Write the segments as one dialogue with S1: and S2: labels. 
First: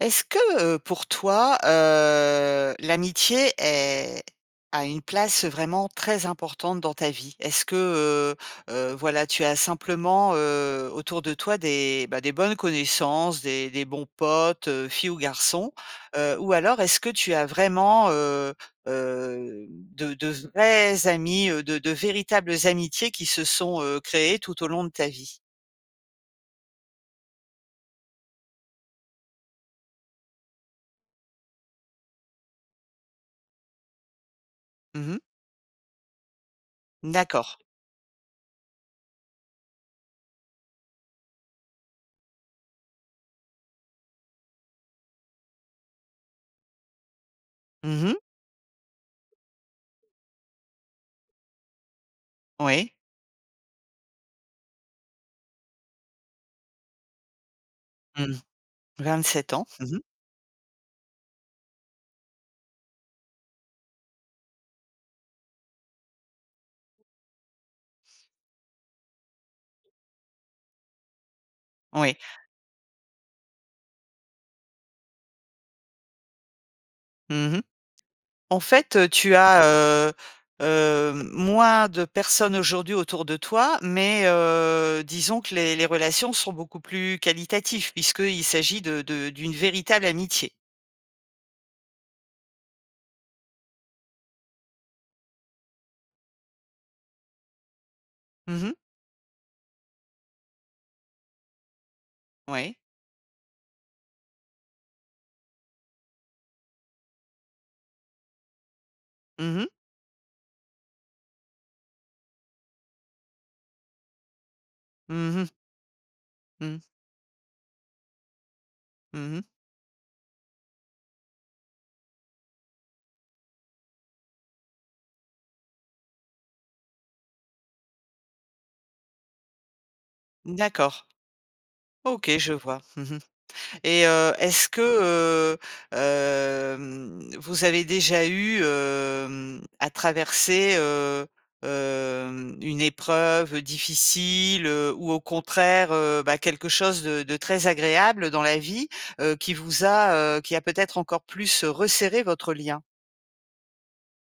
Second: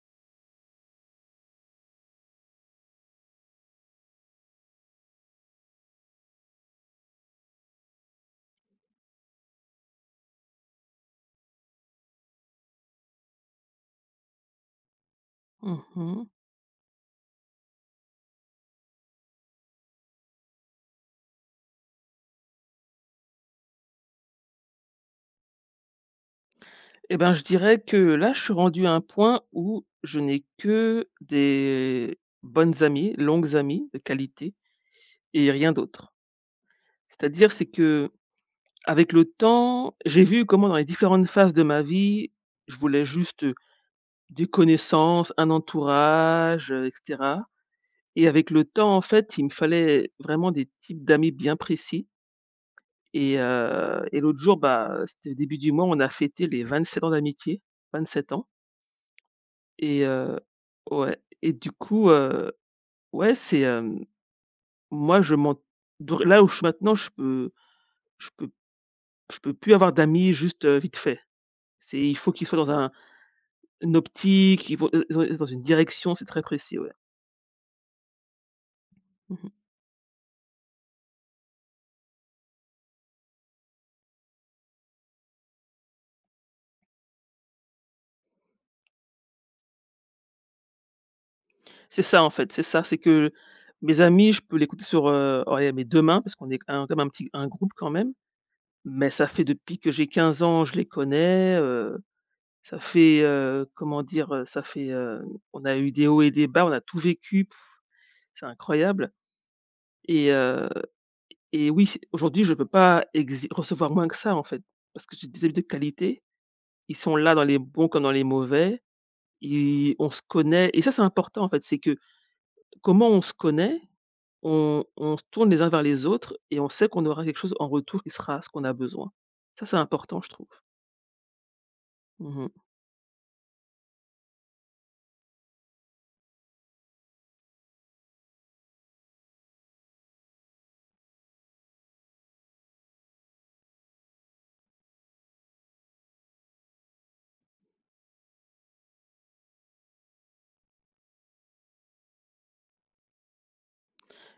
S1: Est-ce que, pour toi, l'amitié est a une place vraiment très importante dans ta vie? Est-ce que, voilà, tu as simplement, autour de toi des, bah, des bonnes connaissances, des bons potes, filles ou garçons?
S2: Mmh mh
S1: Ou alors est-ce que tu as vraiment, de vrais amis, de véritables amitiés qui se sont, créées tout au long de ta vie?
S2: Et ben, je dirais que là, je suis rendu à un point où je n'ai que des bonnes amies, longues amies de qualité
S1: Mmh.
S2: et rien d'autre. C'est-à-dire,
S1: D'accord.
S2: c'est qu'avec le temps, j'ai vu comment dans les différentes phases de ma vie, je voulais juste des connaissances, un entourage, et cetera,
S1: Mmh mh.
S2: et avec le temps, en fait, il me fallait vraiment des types d'amis bien précis.
S1: Oui.
S2: Et l'autre jour, bah, c'était début du mois, on a fêté les 27 ans d'amitié, 27
S1: Mmh.
S2: ans.
S1: 27 ans.
S2: Et heu, ouais, ouais, c'est, hem, moi je m'en dr là où je suis maintenant, je peux je peux plus avoir d'amis juste, vite fait. C'est,
S1: Oui.
S2: il faut qu'ils soient dans un une optique, il faut ils ont dans une direction, c'est très précis, ouais.
S1: Mmh. En fait, tu
S2: Mmh
S1: as, moins de personnes aujourd'hui autour de toi, mais disons que les relations sont beaucoup plus qualitatives puisqu'il s'agit de d'une véritable amitié.
S2: C'est ça, en fait, c'est ça, c'est que mes amis, je peux les écouter sur, oh, allez, mes 2 mains parce qu'on est un comme un petit un groupe quand même,
S1: Mmh.
S2: mais ça fait depuis que j'ai 15 ans, je les connais.
S1: Oui.
S2: Ça fait, comment dire? Ça fait, on a eu des hauts et des bas, on a tout vécu. C'est incroyable.
S1: Mmh mh.
S2: Et heu et oui, aujourd'hui, je ne peux pas exi recevoir moins que ça, en fait, parce que j'ai
S1: Mmh
S2: des
S1: mh.
S2: amis de qualité,
S1: Mmh.
S2: ils sont là dans les bons comme dans les mauvais,
S1: Mmh.
S2: ils on se connaît et ça, c'est important, en fait, c'est que comment on se connaît, on se tourne les uns vers les autres et on sait qu'on aura quelque chose en retour qui sera ce qu'on a besoin. Ça, c'est important, je trouve.
S1: D'accord. OK,
S2: Mmh
S1: je vois. Mmh. Et est-ce que, heu, hem, vous avez déjà eu, hem, à traverser, hem, une épreuve difficile, ou au contraire, bah, quelque chose de très agréable dans la vie, qui vous a, qui a peut-être encore plus resserré votre lien?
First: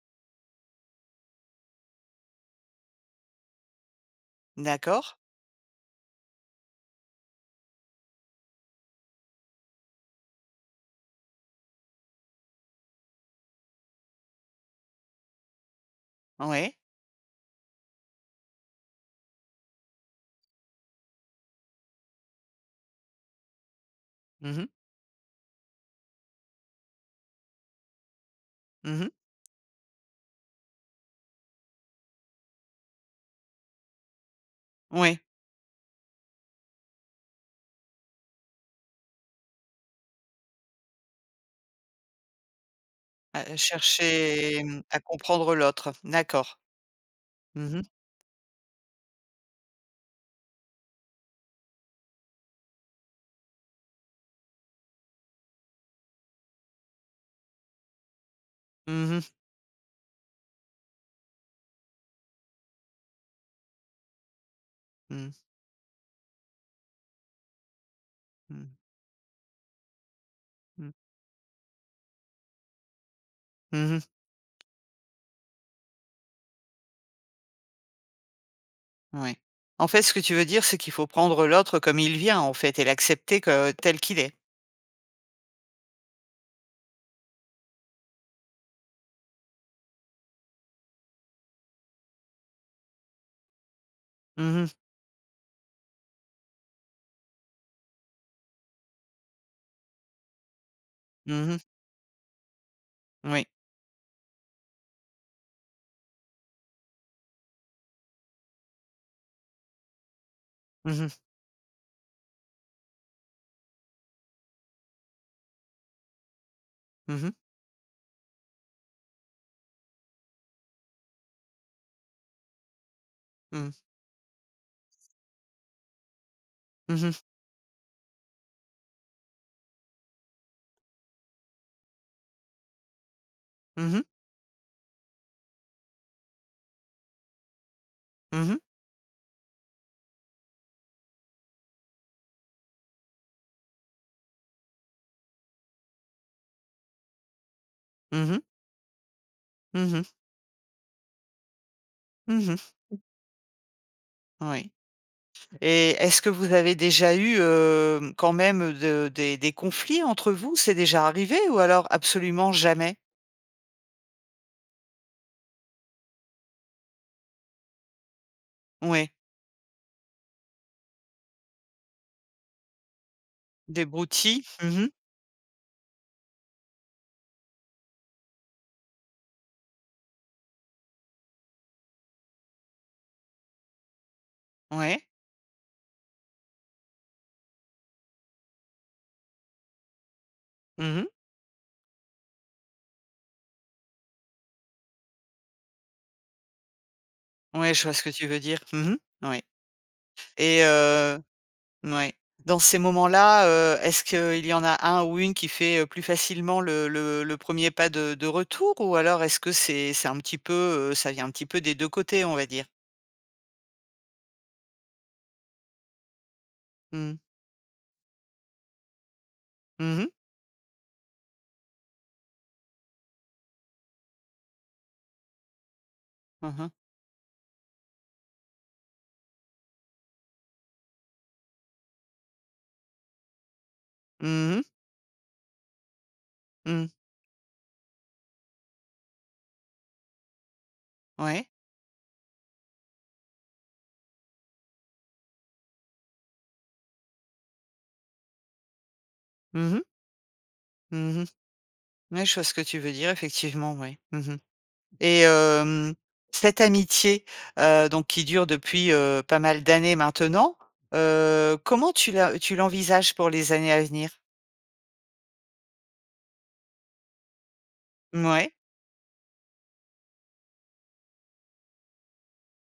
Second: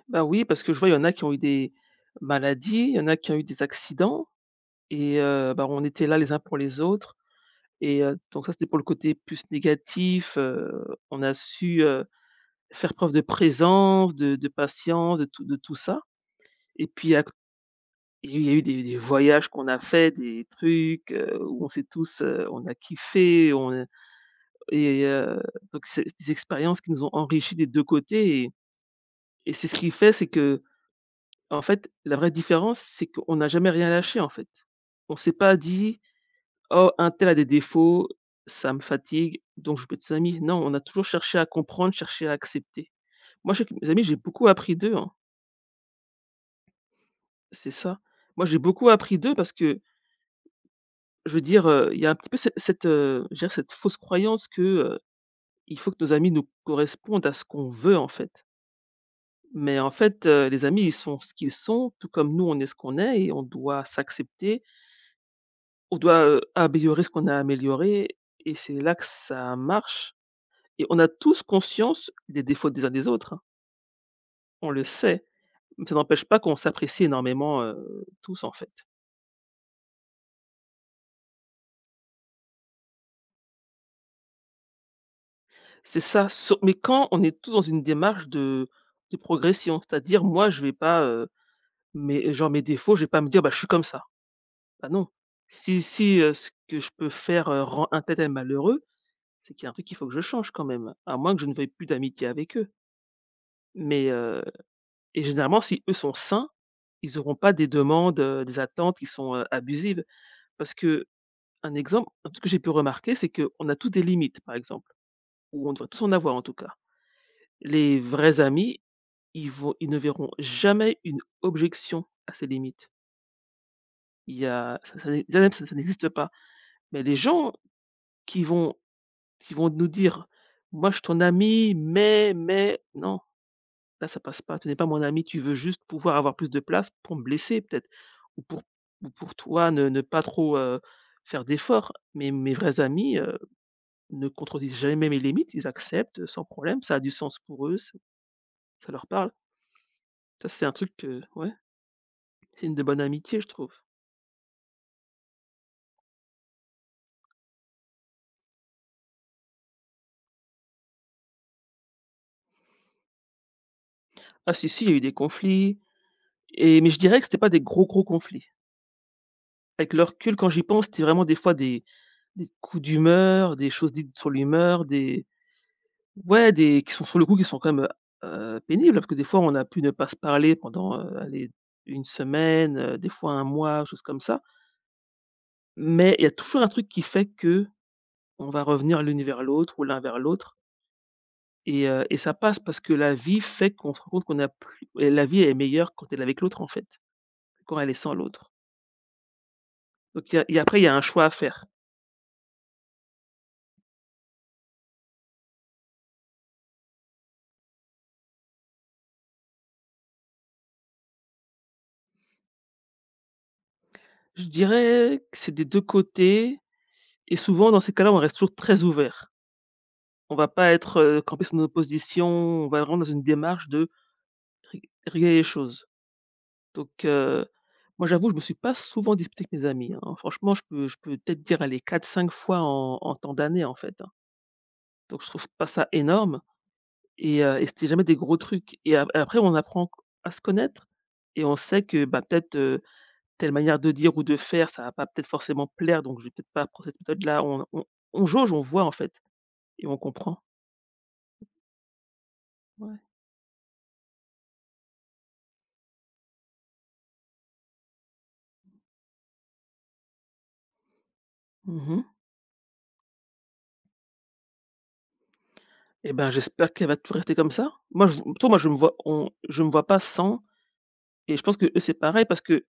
S2: Bah, oui, parce que je vois, il y en a qui ont eu des maladies, il y en a qui ont eu des accidents,
S1: D'accord.
S2: bah, on était là les uns pour les autres. Et donc ça, c'était pour le côté plus négatif. On a su faire preuve de présence, de patience, de tout ça.
S1: Oui.
S2: Et puis à c il y a eu des voyages qu'on a fait, des trucs où on s'est tous, on a kiffé, on a…
S1: Mmh mh.
S2: et heu, donc c'est, des expériences qui nous ont enrichis des 2 côtés
S1: Mmh.
S2: et c'est ce qui fait, c'est que en fait, la vraie différence, c'est qu'on n'a jamais rien lâché, en fait. On
S1: Oui,
S2: s'est pas dit : « Oh, un tel a des défauts, ça me fatigue, donc je veux des amis. » Non, on a toujours cherché à comprendre, cherché à accepter. Moi,
S1: à
S2: je sais que mes amis, j'ai beaucoup
S1: chercher,
S2: appris
S1: mmh,
S2: d'eux,
S1: à
S2: hein,
S1: comprendre l'autre. D'accord.
S2: c'est
S1: Mmh mh.
S2: ça. Moi, j'ai beaucoup appris d'eux parce que, je veux dire, il y a un petit peu ce cette, je dirais, cette fausse croyance que il faut que nos amis nous correspondent à ce qu'on veut, en fait.
S1: Mmh mh.
S2: Mais en fait, les amis, ils sont ce qu'ils sont, tout comme nous, on est ce qu'on est, et on doit s'accepter.
S1: Mmh.
S2: On doit, améliorer ce qu'on a amélioré, et
S1: Mmh.
S2: c'est là que ça marche. Et
S1: Mmh.
S2: on a tous conscience des défauts des uns des autres, hein,
S1: Mmh.
S2: on le sait, mais ça n'empêche pas qu'on s'apprécie énormément, tous en fait.
S1: Ouais. En fait, ce que tu veux dire, c'est qu'il faut prendre l'autre comme il vient, en fait, et l'accepter que tel qu'il est.
S2: C'est ça, sau mais quand on est tous dans une démarche de progression, c'est-à-dire moi je vais pas, mes défauts, je vais pas me dire : « Bah, je suis comme ça. »
S1: Mmh mh.
S2: Bah, non. Si, si, ce que je peux faire, rend un tel tel malheureux, c'est qu'il y a un truc qu'il faut que je change quand même, à moins que je ne
S1: Mmh.
S2: veuille plus d'amitié avec eux.
S1: Oui.
S2: Mais, et généralement si eux sont sains, ils n'auront pas des demandes, des attentes qui sont, abusives, parce
S1: Mmh
S2: que…
S1: mh.
S2: Un exemple, un truc que j'ai pu remarquer, c'est qu'on a tous des limites, par exemple, ou on devrait tous en avoir, en tout cas.
S1: Mmh mh.
S2: Les vrais amis, ils ne verront jamais une objection à ces limites.
S1: Mmh.
S2: Il y a, ça n'existe pas. Mais
S1: Mmh
S2: les
S1: mh.
S2: gens qui vont qui vont nous dire : « Moi, je suis ton ami, mais, non,
S1: Mmh mh.
S2: là, ça passe pas. Tu n'es pas mon ami, tu veux juste pouvoir avoir plus de place pour me blesser peut-être, ou pour ou pour toi ne pas trop, faire d'efforts. Mais mes vrais amis, ne contredisent jamais mes limites, ils acceptent, sans problème, ça a du sens pour eux,
S1: Mmh.
S2: ça leur parle. Ça, c'est un truc que, ouais, c'est
S1: Mmh.
S2: une de bonne amitié, je trouve.
S1: Oui. Et est-ce que vous avez déjà eu, quand même de des conflits entre vous? C'est déjà arrivé ou alors absolument jamais?
S2: Ah si, si, il y a eu des conflits, et mais je dirais que c'était pas des gros, gros conflits.
S1: Oui.
S2: Avec le recul, quand j'y pense, c'était vraiment des fois des coups d'humeur, des
S1: Des
S2: choses dites sur
S1: broutilles?
S2: l'humeur,
S1: Mmh.
S2: des… Ouais, des qui sont sur le coup, qui sont quand même, pénibles, parce que des fois, on a pu ne pas se parler pendant, allez, 1 semaine, des fois un mois, choses comme ça.
S1: Oui. Ouais.
S2: Mais il y a toujours un truc qui fait que on va revenir l'une vers l'autre ou l'un vers l'autre,
S1: Mmh.
S2: et ça passe parce que la vie fait qu'on se rend compte qu'on a plus, et la vie est meilleure quand elle est avec l'autre, en fait, que
S1: Ouais,
S2: quand
S1: je
S2: elle
S1: vois
S2: est
S1: ce que
S2: sans
S1: tu veux
S2: l'autre.
S1: dire. Mmh mh. Ouais.
S2: Donc il y a… et
S1: Et
S2: après il y a un choix à faire.
S1: ouais. Dans ces moments-là, est-ce qu'il y en a un ou une qui fait, plus facilement le 1er pas de de retour ou alors est-ce que c'est un petit peu, ça vient un petit peu des deux côtés, on va dire?
S2: Je dirais que c'est des 2 côtés,
S1: Mmh.
S2: et souvent dans ces cas-là, on reste toujours très ouvert.
S1: Mmh mh.
S2: On va pas être, campé sur nos positions, on va vraiment dans une démarche de ré régler les choses.
S1: Mmh mh.
S2: Donc moi j'avoue, je me suis pas souvent disputé avec mes amis, hein. Franchement, je peux peut-être dire, aller quatre cinq fois en tant d'années, en fait, hein.
S1: Mmh.
S2: Donc je trouve pas ça énorme.
S1: Mmh.
S2: Et c'était jamais des gros trucs, et ap après on apprend q à se connaître et
S1: Ouais.
S2: on sait que, bah, peut-être, telle manière de dire ou de faire, ça va pas peut-être forcément plaire, donc je vais peut-être pas prendre cette méthode-là. On jauge, on voit, en fait,
S1: Mmh mh.
S2: et on comprend.
S1: Mmh. Ouais, je vois ce que tu veux
S2: Ouais.
S1: dire effectivement, ouais. Mmh. Et hem, cette amitié, donc qui dure depuis, pas mal d'années maintenant,
S2: Mmh
S1: comment
S2: mh
S1: tu l'envisages pour les années à venir?
S2: Et ben, j'espère qu'elle va toujours rester comme ça.
S1: Mouais.
S2: Moi, je me vois pas sans, et je pense qu'eux, c'est pareil, parce que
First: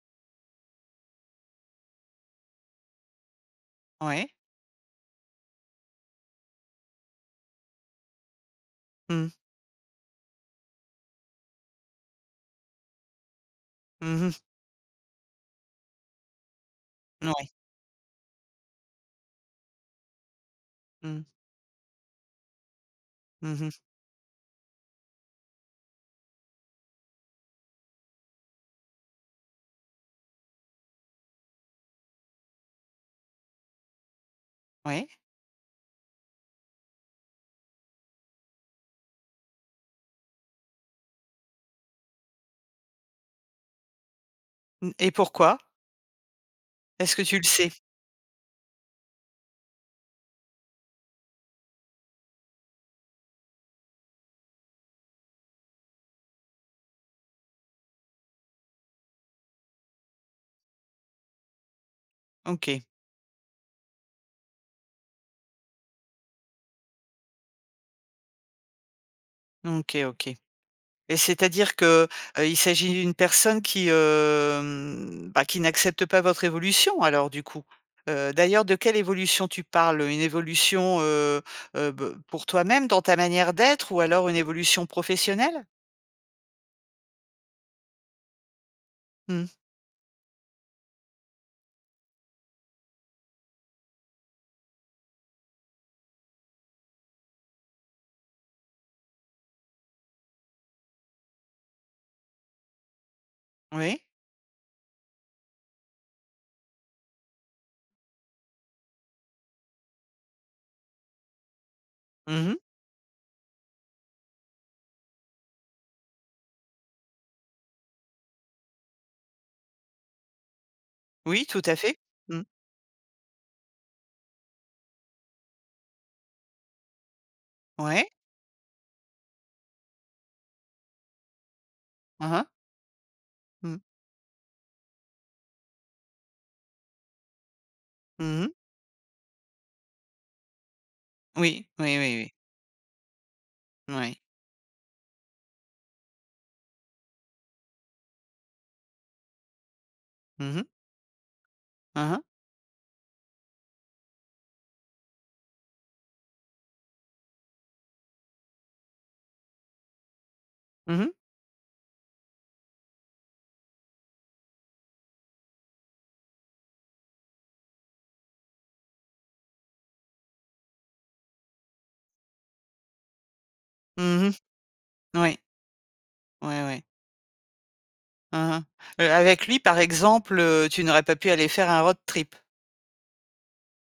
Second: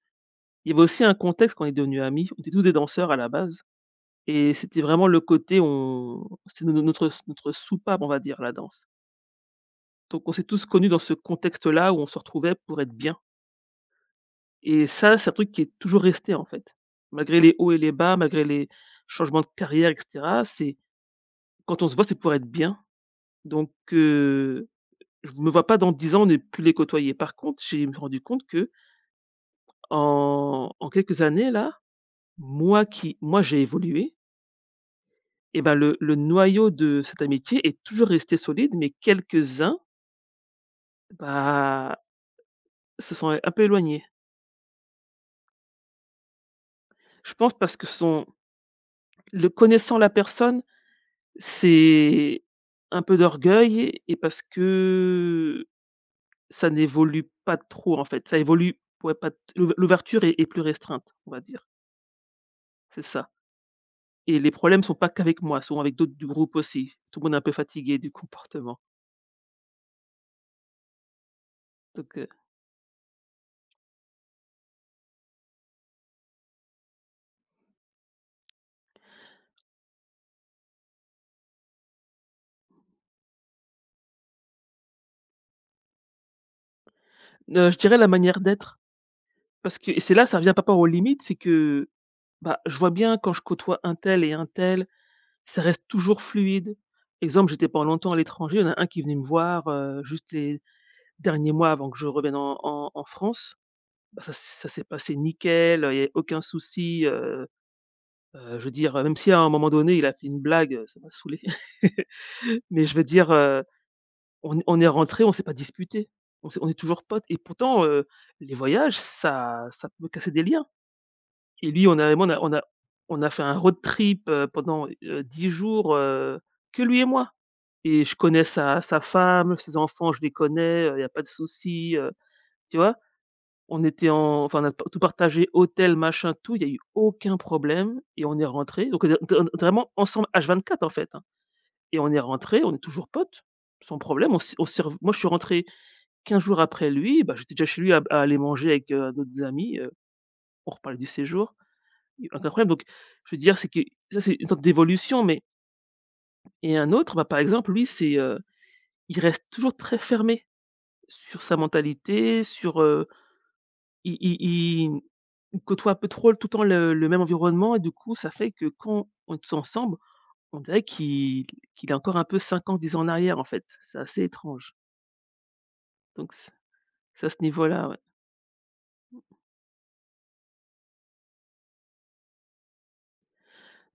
S2: il y avait aussi un contexte quand on est devenus amis. On était tous des danseurs à la base
S1: Ouais.
S2: et c'était vraiment le côté on c'était no no notre s notre soupape, on va dire, la danse.
S1: Mmh.
S2: Donc on s'est tous connus dans ce contexte-là où on se retrouvait pour être bien,
S1: Mmh.
S2: et ça, c'est un truc qui est toujours resté, en fait. Malgré
S1: Ouais.
S2: les hauts et les bas, malgré les changements de carrière et cetera, c'est…
S1: Mmh.
S2: quand on se voit, c'est pour être bien. Donc
S1: Mmh.
S2: je me vois pas dans 10 ans ne plus les côtoyer. Par contre, j'ai me rendu compte que en quelques années là, moi j'ai évolué,
S1: Ouais.
S2: et ben le noyau de cette amitié est toujours resté solide, mais quelques-uns, bah, se sont un peu éloignés.
S1: N et pourquoi? Est-ce que
S2: Je
S1: tu le
S2: pense
S1: sais?
S2: parce que ce sont… Le connaissant, la personne, c'est un peu d'orgueil, et parce que ça n'évolue pas trop, en fait. Ça évolue, ouais, pas t l'ouver l'ouverture est plus restreinte, on va dire.
S1: OK.
S2: C'est ça, et les problèmes sont pas qu'avec moi, sont avec d'autres du groupe aussi. Tout le monde est un peu fatigué du comportement.
S1: OK, OK. Et c'est-à-dire que,
S2: Donc,
S1: il s'agit d'une personne qui, hem, bah, qui n'accepte pas votre évolution alors du coup? D'ailleurs de quelle évolution tu parles? Une évolution, be pour toi-même dans ta manière d'être ou alors une évolution professionnelle?
S2: je dirais la manière d'être,
S1: Mmh.
S2: parce que et c'est là, ça revient pas par aux limites, c'est que, bah, je vois bien quand je côtoie un tel et un tel, ça reste toujours fluide. Exemple, j'étais pendant longtemps à l'étranger, il y en a un qui venait me voir, juste les derniers mois avant que je revienne en France.
S1: Oui.
S2: Bah, ça ça s'est passé nickel, il y a aucun souci. Je veux dire, même si à un moment donné, il a fait une blague, ça m'a saoulé.
S1: Mmh.
S2: Mais je veux dire, on est rentrés, on s'est pas disputé, on est toujours potes, et pourtant, les voyages, ça peut casser des liens.
S1: Oui, tout
S2: Et
S1: à
S2: lui, on
S1: fait.
S2: a moi,
S1: Mmh.
S2: on a fait un road trip, pendant, 10 jours, que lui et moi. Et
S1: Ouais.
S2: je connais sa femme, ses enfants, je les connais, il y a pas de souci,
S1: Hein, hein.
S2: tu vois?
S1: Mmh.
S2: On était en enfin, on a tout partagé, hôtel, machin, tout. Il y a eu aucun problème et on est
S1: Mmh.
S2: rentrés. Donc on est vraiment ensemble H24, en fait, hein,
S1: Oui. Oui,
S2: et on
S1: oui,
S2: est
S1: oui.
S2: rentrés, on est toujours potes,
S1: Oui.
S2: sans
S1: Ouais.
S2: problème. On s'est rev Moi, je suis rentré 15 jours après lui. Bah, j'étais déjà chez lui à aller manger avec, d'autres amis,
S1: Mmh mh.
S2: on reparlait du séjour.
S1: Hein hein.
S2: Il y a eu aucun problème, donc je veux dire, c'est que ça, c'est une sorte d'évolution. Mais et un autre, bah, par exemple, lui, c'est, il reste toujours très fermé
S1: Mmh.
S2: sur sa mentalité. Ils ils ils ils côtoient un peu trop tout le temps le même environnement, et du coup, ça fait que quand on est tous ensemble, on dirait qu'il est encore un peu 5 ans, 10 ans en arrière, en fait. C'est assez
S1: Mmh.
S2: étrange.
S1: Oui.
S2: Donc
S1: Ouais, ouais.
S2: c'est à ce niveau-là, ouais.
S1: Hein, hein. Avec lui, par exemple, tu n'aurais pas pu aller faire un road trip?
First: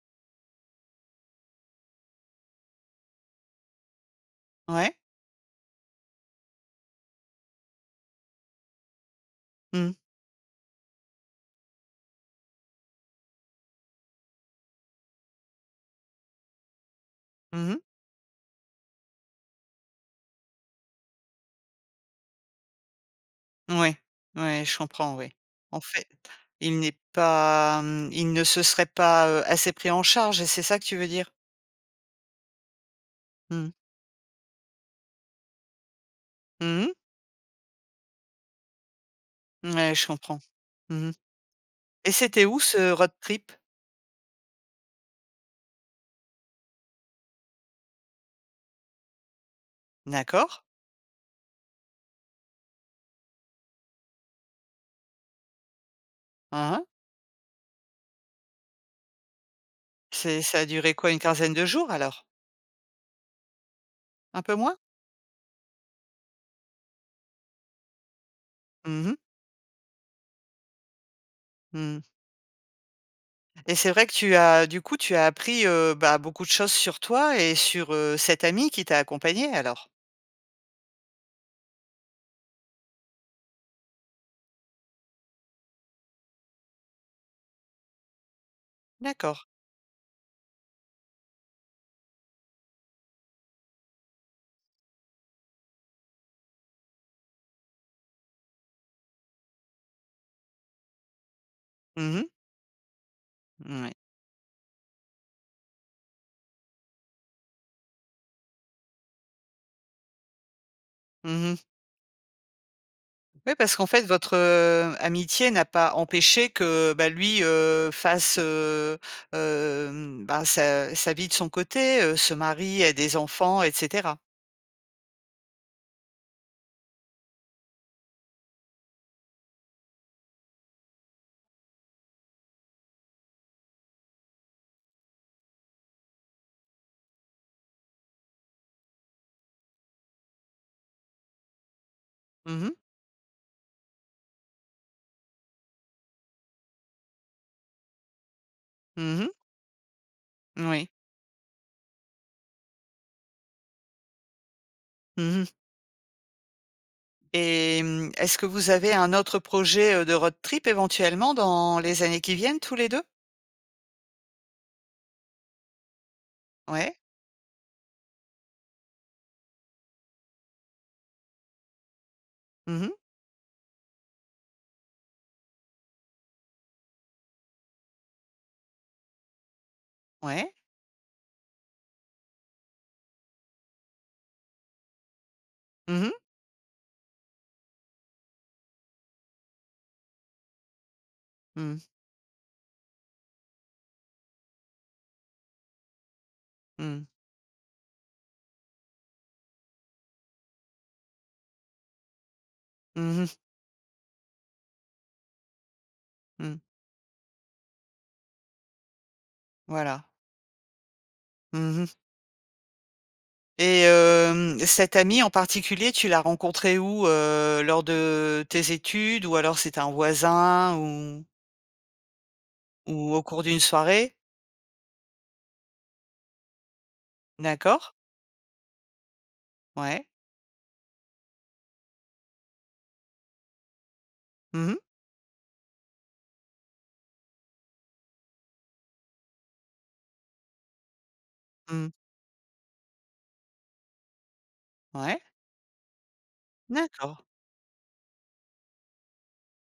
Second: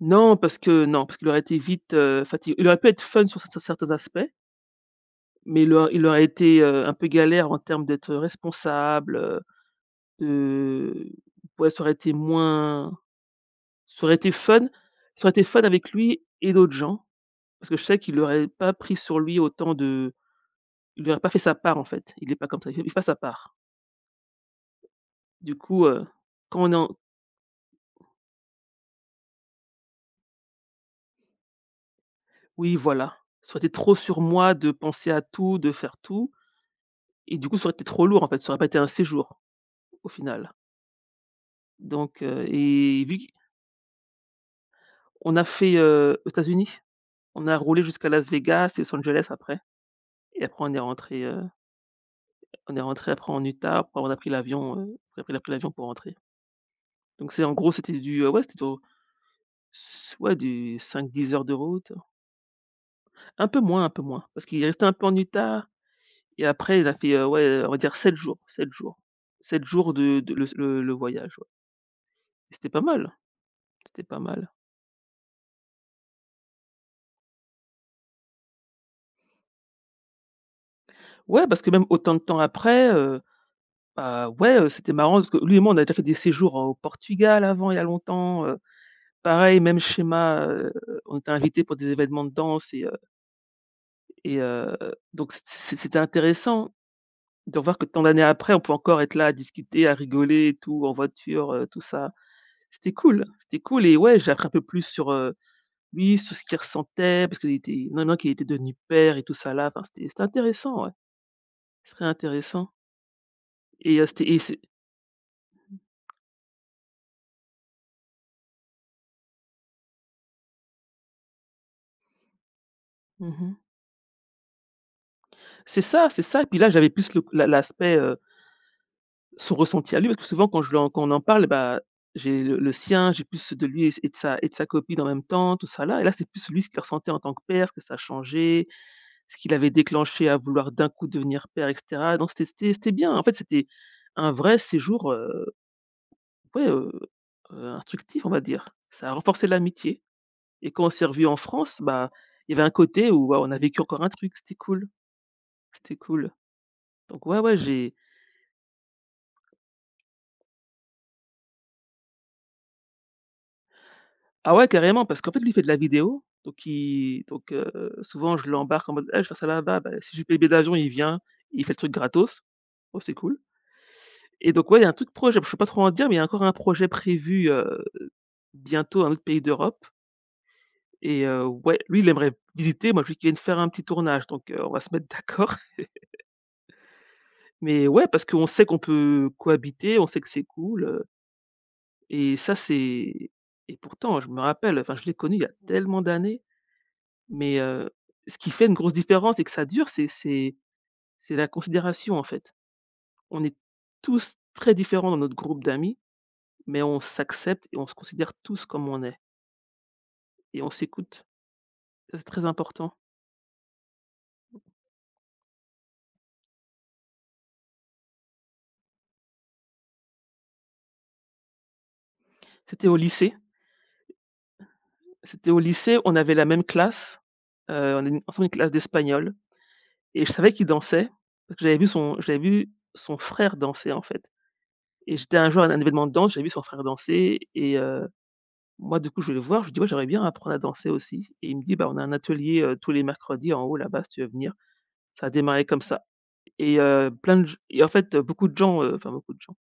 S2: Non, parce que non, parce qu'il aurait été vite, fati il aurait pu être fun sur certains aspects,
S1: Ouais.
S2: mais il aurait été, un peu galère en termes d'être responsable,
S1: Mmh.
S2: de ouais, ça aurait été fun. Ça aurait été fun avec lui et d'autres gens. Parce que
S1: Mmh.
S2: je sais qu'il aurait pas pris sur lui autant de il aurait pas fait sa part, en fait. Il est pas comme ça, il fait pas sa part.
S1: Ouais. Ouais, je comprends, oui.
S2: Du
S1: En
S2: coup,
S1: fait,
S2: quand on est
S1: il
S2: en
S1: n'est pas, mmh, il ne se serait pas, assez pris en charge et c'est ça que tu veux dire?
S2: Oui, voilà, ça aurait
S1: Mmh.
S2: été trop sur moi de penser à tout, de faire tout,
S1: Mmh.
S2: et du coup ça aurait été trop lourd, en fait, ça aurait pas été un séjour
S1: Ouais, je
S2: au
S1: comprends.
S2: final.
S1: Mmh. Et
S2: Donc
S1: c'était où ce
S2: et
S1: road
S2: vu
S1: trip?
S2: qu'on a fait, aux États-Unis. On a roulé jusqu'à Las Vegas et Los Angeles, après et
S1: D'accord.
S2: après on est rentrés après en Utah, après on a pris l'avion pour rentrer.
S1: Hein, hein.
S2: Donc c'est, en gros, c'était du, ouais c'était au s ouais
S1: C'est ça a
S2: du
S1: duré
S2: cinq
S1: quoi? Une
S2: dix heures
S1: quinzaine
S2: de
S1: de jours
S2: route.
S1: alors?
S2: Un peu moins,
S1: Un
S2: parce
S1: peu
S2: qu'il est
S1: moins?
S2: resté un peu en Utah et après il a fait, on va dire 7 jours, 7 jours.
S1: Mmh mh.
S2: Sept jours de le voyage, ouais.
S1: Mmh.
S2: C'était pas mal,
S1: Et c'est
S2: c'était
S1: vrai que
S2: pas
S1: tu
S2: mal.
S1: as du coup, tu as appris, bah, beaucoup de choses sur toi et sur, cette amie qui t'a accompagnée alors?
S2: Ouais, parce que même autant de temps après, bah, ouais, c'était marrant parce que lui et moi, on a déjà fait des séjours au Portugal avant, il y a longtemps.
S1: D'accord.
S2: Pareil, même schéma, on était invités pour des événements de danse et donc c'était intéressant de voir que tant d'années après, on peut encore être là à discuter, à rigoler et tout, en voiture, tout ça.
S1: Mmh.
S2: C'était cool, c'était cool,
S1: Ouais.
S2: et ouais, j'ai appris un peu plus sur, lui, sur ce qu'il ressentait parce qu'il était maintenant qu'il était devenu père et tout ça là, enfin c'était intéressant, ouais.
S1: Mmh.
S2: C'est très intéressant,
S1: Oui, parce qu'en
S2: et
S1: fait votre, amitié n'a pas empêché que, bah, lui, fasse, hem, bah, sa vie de son côté, se marie, ait des
S2: mmh
S1: enfants et cetera?
S2: c'est ça, c'est ça, et puis là, j'avais plus le la l'aspect, son ressenti à lui, parce que souvent quand je lui quand on en parle, bah, j'ai le sien, j'ai plus de lui et de sa copine en même temps, tout ça là, et là, c'est plus lui ce qu'il ressentait en tant que père, ce que ça a changé, ce qu'il avait déclenché à vouloir d'un coup devenir père, et cetera. Donc c'était
S1: Mmh mh.
S2: c'était bien. En fait, c'était un vrai séjour, ouais, instructif, on va dire. Ça a
S1: Mmh.
S2: renforcé l'amitié et quand
S1: Oui.
S2: on s'est revus en France, bah, il y avait un côté où, waouh, on a vécu encore un truc, c'était cool,
S1: Mmh.
S2: c'était cool. Donc ouais, ouais,
S1: Et
S2: j'ai
S1: hem, est-ce que vous avez un autre projet, de road trip éventuellement dans les années qui viennent tous les deux?
S2: ah ouais, carrément, parce qu'en fait, lui, il fait de la vidéo, donc
S1: Ouais.
S2: il donc souvent, je l'embarque en mode: «Ah, je vais faire ça là-bas», bah, si je paye le billet d'avion, il vient, il fait le truc gratos.
S1: Mmh.
S2: Oh, c'est cool, et donc ouais, il y a un truc projet, je ne peux pas trop en dire, mais il y a encore un projet prévu, bientôt, dans un autre pays d'Europe.
S1: Ouais.
S2: Et ouais, lui, il aimerait visiter, moi, je veux qu'il vienne faire un petit tournage, donc on va se mettre d'accord.
S1: Mmh mh.
S2: Mais ouais, parce qu'on sait qu'on peut cohabiter, on sait que c'est cool,
S1: Mmh.
S2: et ça, c'est et pourtant, je me rappelle, enfin, je l'ai connu il y a tellement d'années,
S1: Mmh.
S2: mais ce qui fait une grosse différence et que ça dure, c'est c'est la considération, en fait.
S1: Mmh.
S2: On est tous très différents dans notre groupe d'amis,
S1: Mmh. Mmh.
S2: mais on s'accepte et on se considère tous comme on est,
S1: Voilà.
S2: et on s'écoute.
S1: Mmh.
S2: Ça, c'est très important.
S1: Et hem, cette amie en particulier, tu l'as rencontrée où? Lors de tes études ou alors c'était un voisin
S2: C'était au
S1: ou au
S2: lycée.
S1: cours d'une soirée?
S2: C'était au lycée, on avait la même classe,
S1: D'accord.
S2: on est ensemble une classe d'espagnol.
S1: Ouais.
S2: Et je savais qu'il dansait parce que j'avais vu son frère danser, en fait,
S1: Mmh mh.
S2: et j'étais un jour à un événement de danse, j'avais vu son frère danser, et moi, du coup, je vais le voir, je lui dis: «Ouais, j'aimerais bien apprendre à danser aussi», et il me dit: «Bah,
S1: Mmh.
S2: on a un atelier, tous les mercredis en haut là-bas si tu veux venir».
S1: Ouais.
S2: Ça a démarré comme ça, et
S1: D'accord.
S2: plein de g et en fait, enfin beaucoup de gens,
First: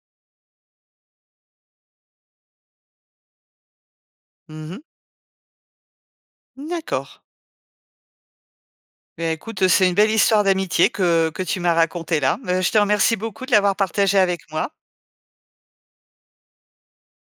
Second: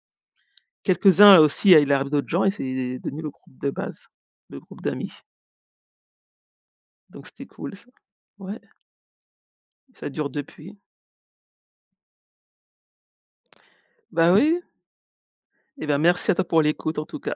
S2: quelques-uns aussi, il est arrivé d'autres gens et c'est devenu le groupe de base, le
S1: Mmh.
S2: groupe d'amis.
S1: D'accord.
S2: Donc c'était cool ça. Ouais,
S1: Beh, écoute, c'est une
S2: ça
S1: belle
S2: dure
S1: histoire
S2: depuis.
S1: d'amitié que tu m'as racontée là. Je te remercie beaucoup de l'avoir partagée
S2: Bah,
S1: avec
S2: oui,
S1: moi.
S2: et bah, merci à toi pour l'écoute en tout cas.